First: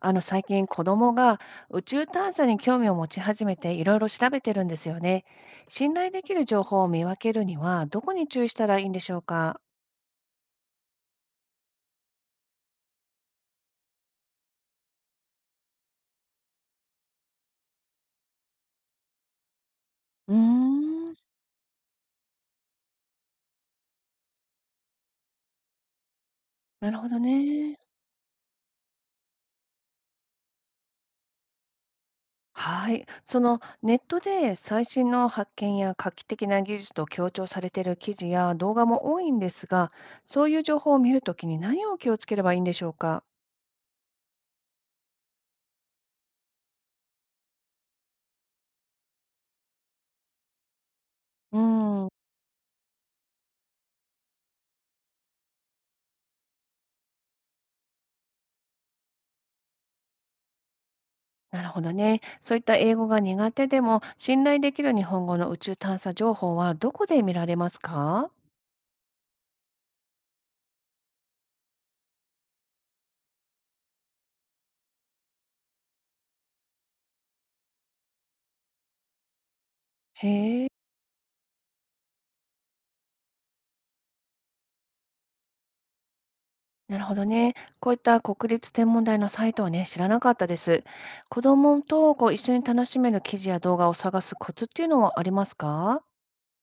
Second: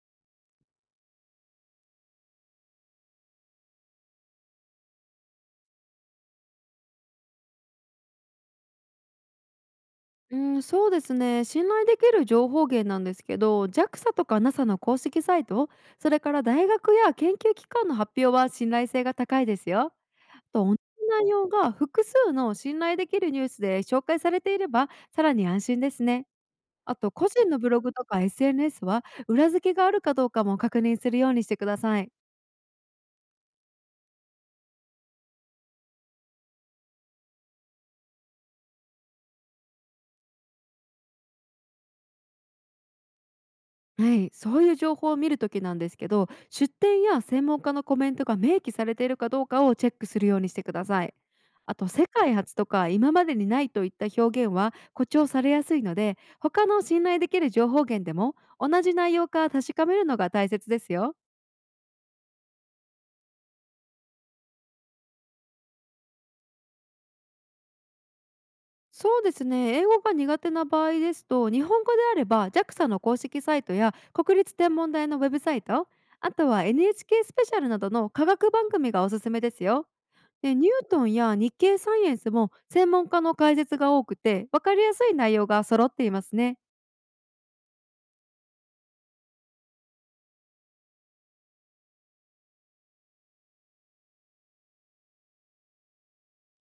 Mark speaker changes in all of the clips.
Speaker 1: 最近子供が宇宙探査に興味を持ち始めていろいろ調べてるんですよね。信頼できる情報を見分けるにはどこに注意したらいいんでしょうか？
Speaker 2: うん、そうですね。信頼できる情報源なんですけど、JAXA とか NASA の公式サイト、それから大学や研究機関の発表は信頼性が高いですよ。
Speaker 1: うー
Speaker 2: あと、同じ
Speaker 1: ん、
Speaker 2: 内容が複数の信頼できるニュースで紹介されていれば、さらに安心ですね。
Speaker 1: な
Speaker 2: あ
Speaker 1: るほ
Speaker 2: と、
Speaker 1: ど
Speaker 2: 個人のブ
Speaker 1: ね。
Speaker 2: ログとか SNS は裏付けがあるかどうかも確認するようにしてください。
Speaker 1: はい。そのネットで最新の発見や画期的な技術と強調されている記事や動画も多いんですが、そういう情報を見るときに何を気をつければいいんでしょうか？
Speaker 2: はい、そういう情報を見るときなんですけど、出店や専門家のコメントが明記されているかどうかをチェックするようにしてください。
Speaker 1: う
Speaker 2: あと、世
Speaker 1: ん。
Speaker 2: 界初とか今までにないといった表現は誇張されやすいので、他の信頼できる情報源でも同じ内容か確かめるのが大切ですよ。
Speaker 1: なるほどね。そういった英語が苦手でも、信頼できる日本語の宇宙探査情報はどこで見られますか？
Speaker 2: そうですね、英語が苦手な場合ですと日本語であれば JAXA の公式サイトや国立天文台のウェブサイト、あとは NHK スペシャルなどの科学番組がおすすめですよ。で
Speaker 1: へ
Speaker 2: ニ
Speaker 1: え。
Speaker 2: ュートンや日経サイエンスも専門家の解説が多くて分かりやすい内容が揃っていますね。
Speaker 1: なるほどね。こういった国立天文台のサイトはね、知らなかったです。子供とこう一緒に楽しめる記事や動画を探すコツっていうのはありますか？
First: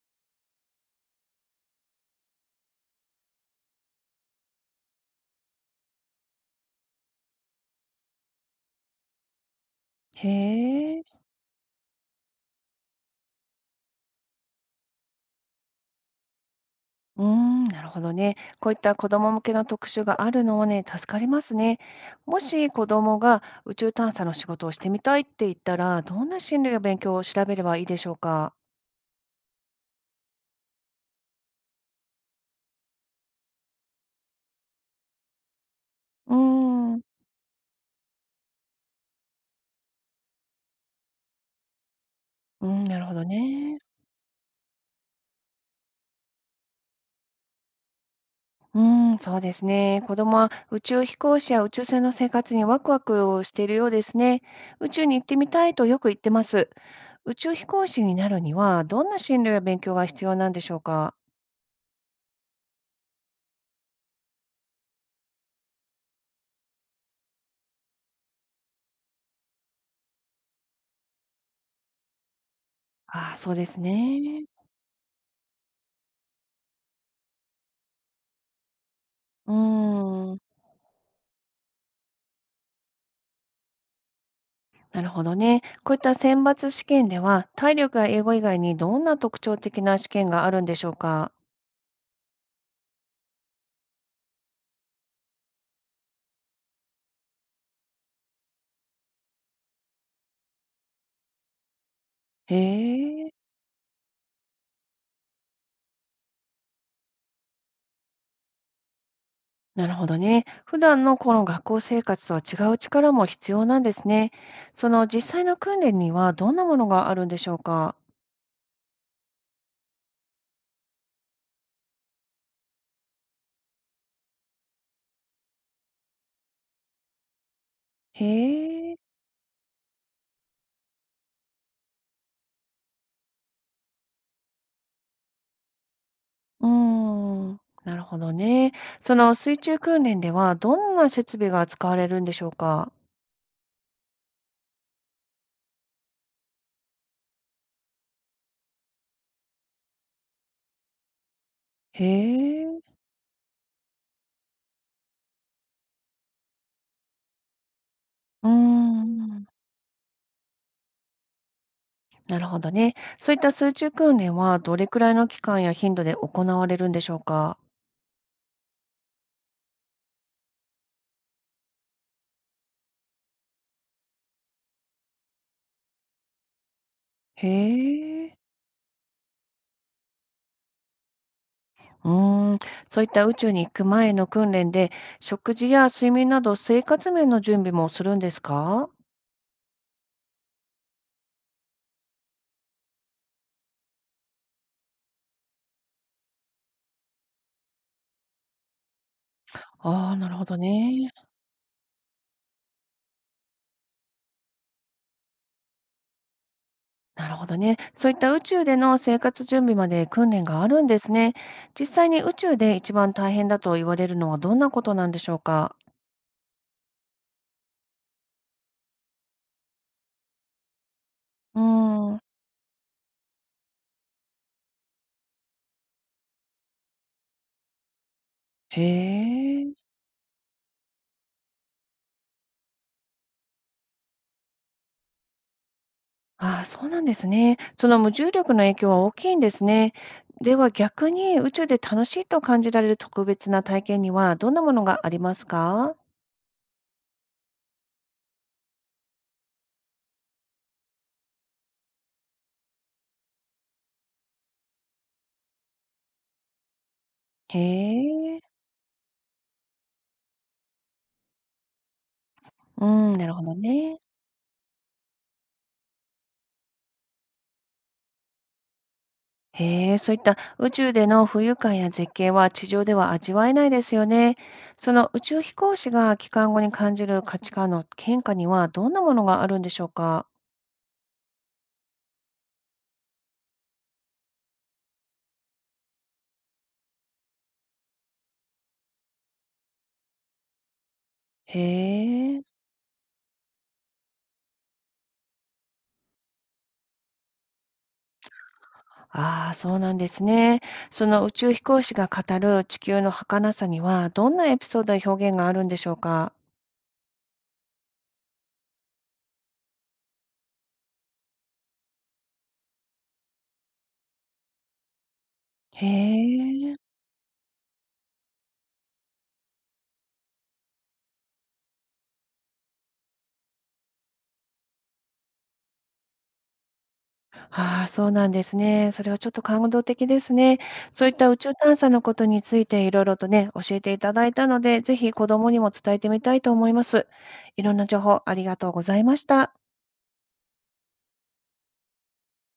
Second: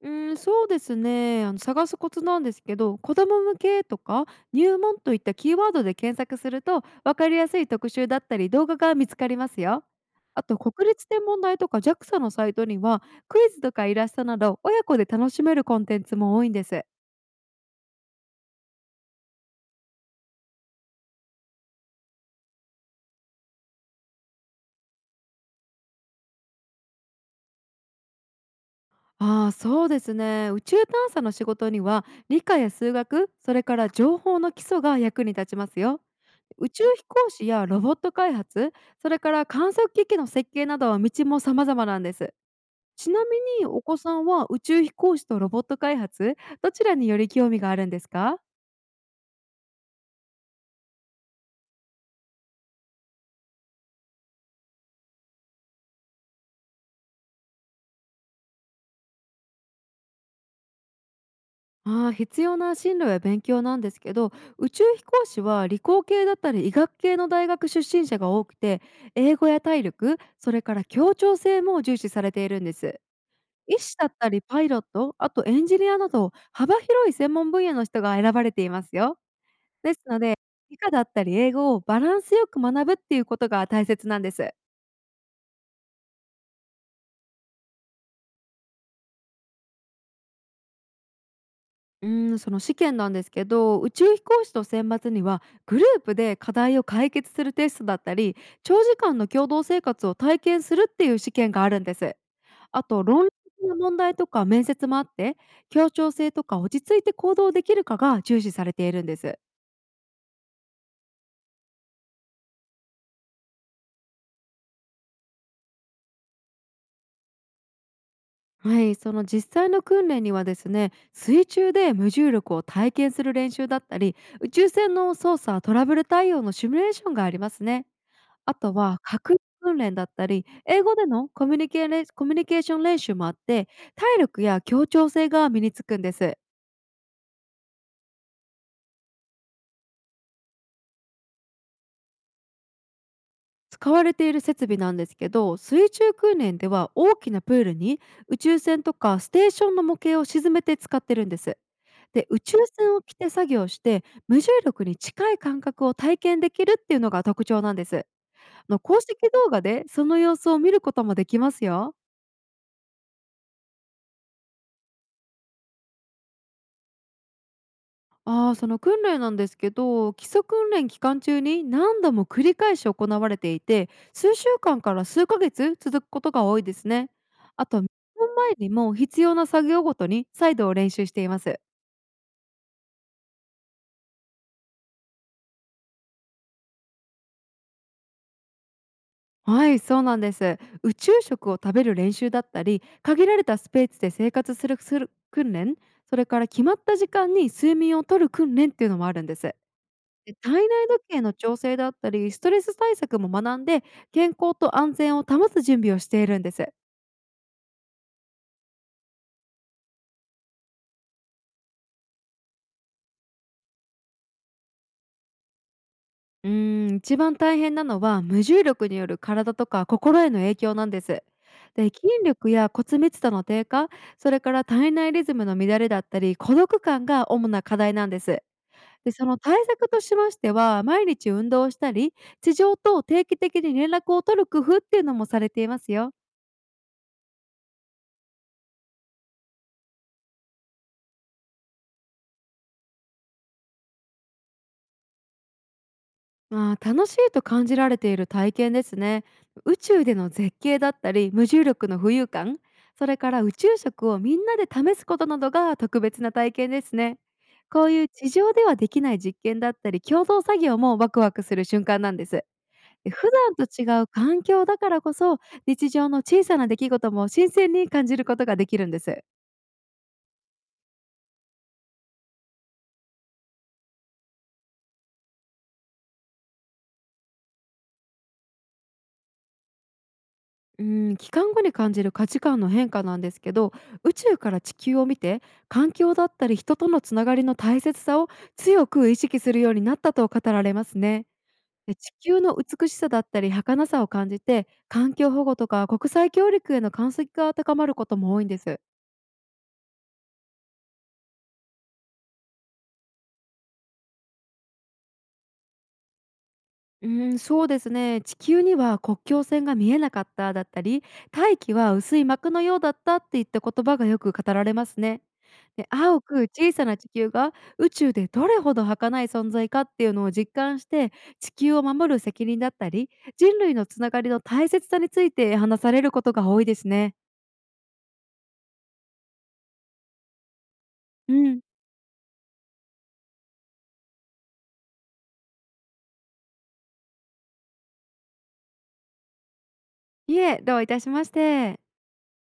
Speaker 2: そうですね探すコツなんですけど、子ども向けとか入門といったキーワードで検索すると分かりやすい特集だったり動画が見つかりますよ。
Speaker 1: へ
Speaker 2: あと、国
Speaker 1: え。
Speaker 2: 立天文台とか JAXA のサイトにはクイズとかイラストなど親子で楽しめるコンテンツも多いんです。
Speaker 1: うーん、なるほどね。こういった子ども向けの特集があるのはね、助かりますね。もし子供が宇宙探査の仕事をしてみたいって言ったら、どんな進路や勉強を調べればいいでしょうか？
Speaker 2: ああ、そうですね。宇宙探査の仕事には理科や数学、それから情報の基礎が役に立ちますよ。
Speaker 1: うー
Speaker 2: 宇宙
Speaker 1: ん、う
Speaker 2: 飛行士やロボット開発、それから観測機器の設計などは道も様々なんです。
Speaker 1: ーん、なる
Speaker 2: ち
Speaker 1: ほど
Speaker 2: なみに、
Speaker 1: ね。
Speaker 2: お子さんは宇宙飛行士とロボット開発どちらにより興味があるんですか？
Speaker 1: うーん、そうですね。子供は宇宙飛行士や宇宙船の生活にワクワクをしているようですね。宇宙に行ってみたいとよく言ってます。宇宙飛行士になるには、どんな進路や勉強が必要なんでしょうか。
Speaker 2: ああ、必要な進路や勉強なんですけど、宇宙飛行士は理工系だったり医学系の大学出身者が多くて、英語や体力、それから協調性も重視されているんです。
Speaker 1: ああ、そうで
Speaker 2: 医
Speaker 1: す
Speaker 2: 師だったり
Speaker 1: ね。
Speaker 2: パイロット、あとエンジニアなど幅広い専門分野の人が選ばれていますよ。
Speaker 1: う
Speaker 2: ですの
Speaker 1: ー
Speaker 2: で、
Speaker 1: ん、
Speaker 2: 理科だったり英語をバランスよく学ぶっていうことが大切なんです。
Speaker 1: なるほどね。こういった選抜試験では、体力や英語以外にどんな特徴的な試験があるんでしょうか。
Speaker 2: その試験なんですけど、宇宙飛行士と選抜にはグループで課題を解決するテストだったり、長時間の共同生活を体験するっていう試験があるんです。あと、
Speaker 1: へ
Speaker 2: 論理
Speaker 1: え。
Speaker 2: 的な問題とか面接もあって、協調性とか落ち着いて行動できるかが重視されているんです。
Speaker 1: なるほどね。普段のこの学校生活とは違う力も必要なんですね。その実際の訓練にはどんなものがあるんでしょうか？
Speaker 2: はい、その実際の訓練にはですね、水中で無重力を体験する練習だったり、宇宙船の操作、トラブル対応のシミュレーションがありますね。
Speaker 1: へ
Speaker 2: あと
Speaker 1: え。
Speaker 2: は、確認訓練だったり、英語でのコミュニケーション練習もあって、体力や協調性が身につくんです。
Speaker 1: うーん。なるほどね。その水中訓練ではどんな設備が使われるんでしょうか？
Speaker 2: 使われている設備なんですけど、水中訓練では大きなプールに宇宙船とかステーションの模型を沈めて使ってるんです。
Speaker 1: へ
Speaker 2: で、宇宙
Speaker 1: え。
Speaker 2: 船を着て作業して、無重力に近い感覚を体験できるっていうのが特徴なんです。
Speaker 1: う
Speaker 2: あ
Speaker 1: ー
Speaker 2: の公式
Speaker 1: ん。
Speaker 2: 動画でその様子を見ることもできますよ。
Speaker 1: なるほどね。そういった水中訓練はどれくらいの期間や頻度で行われるんでしょうか？
Speaker 2: ああ、その訓練なんですけど、基礎訓練期間中に何度も繰り返し行われていて、数週間から数ヶ月続くことが多いですね。
Speaker 1: へ
Speaker 2: あと、本
Speaker 1: え。
Speaker 2: 前にも必要な作業ごとに再度練習しています。
Speaker 1: うーん、そういった宇宙に行く前の訓練で、食事や睡眠など生活面の準備もするんですか？
Speaker 2: はい、そうなんです。宇宙食を食べる練習だったり、限られたスペースで生活する訓練、それから決まった時間に睡眠をとる訓練っていうのもあるんです。
Speaker 1: ああ、な
Speaker 2: で、
Speaker 1: るほど
Speaker 2: 体内時
Speaker 1: ね。
Speaker 2: 計の調整だったり、ストレス対策も学んで、健康と安全を保つ準備をしているんです。
Speaker 1: なるほどね。そういった宇宙での生活準備まで訓練があるんですね。実際に宇宙で一番大変だと言われるのはどんなことなんでしょうか？
Speaker 2: 一番大変なのは無重力による体とか心への影響なんです。
Speaker 1: うー
Speaker 2: で、筋
Speaker 1: ん、
Speaker 2: 力や骨密度の低下、それから体内リズムの乱れだったり、孤独感が主な課題なんです。
Speaker 1: へ
Speaker 2: で、その対
Speaker 1: え。
Speaker 2: 策としましては、毎日運動をしたり、地上と定期的に連絡を取る工夫っていうのもされていますよ。
Speaker 1: ああ、そうなんですね。その無重力の影響は大きいんですね。では逆に宇宙で楽しいと感じられる特別な体験にはどんなものがありますか？
Speaker 2: まあ、楽しいと感じられている体験ですね。宇宙での絶景だったり無重力の浮遊感、それから宇宙食をみんなで試すことなどが特別な体験ですね。
Speaker 1: へ
Speaker 2: こういう地
Speaker 1: え、
Speaker 2: 上ではできない実験だったり共同作業もワクワクする瞬間なんです。
Speaker 1: う
Speaker 2: で、
Speaker 1: ん、な
Speaker 2: 普
Speaker 1: るほど
Speaker 2: 段と違
Speaker 1: ね。
Speaker 2: う環境だからこそ日常の小さな出来事も新鮮に感じることができるんです。
Speaker 1: へえ、そういった宇宙での浮遊感や絶景は地上では味わえないですよね。その宇宙飛行士が帰還後に感じる価値観の変化にはどんなものがあるんでしょうか？
Speaker 2: う間ん、帰還後に感じる価値観の変化なんですけど、宇宙から地球を見て、環境だったり人とのつながりの大切さを強く意識するようになったと語られますね。
Speaker 1: へ
Speaker 2: で、地球
Speaker 1: え、
Speaker 2: の美しさだったり儚さを感じて、環境保護とか国際協力への関心が高まることも多いんです。
Speaker 1: ああ、そうなんですね。その宇宙飛行士が語る地球の儚さにはどんなエピソードや表現があるんでしょうか？
Speaker 2: そうですね。地球には国境線が見えなかっただったり、大気は薄い膜のようだったっていった言葉がよく語られますね。
Speaker 1: へ
Speaker 2: で、青く小
Speaker 1: え。
Speaker 2: さな地球が宇宙でどれほど儚い存在かっていうのを実感して、地球を守る責任だったり、人類のつながりの大切さについて話されることが多いですね。
Speaker 1: ああ、そうなんですね。それはちょっと感動的ですね。そういった
Speaker 2: う
Speaker 1: 宇宙
Speaker 2: ん。
Speaker 1: 探査のことについていろいろとね、教えていただいたので、ぜひ子供にも伝えてみたいと思います。いろんな情報ありがとうございました。
Speaker 2: いえ、どういたしまして。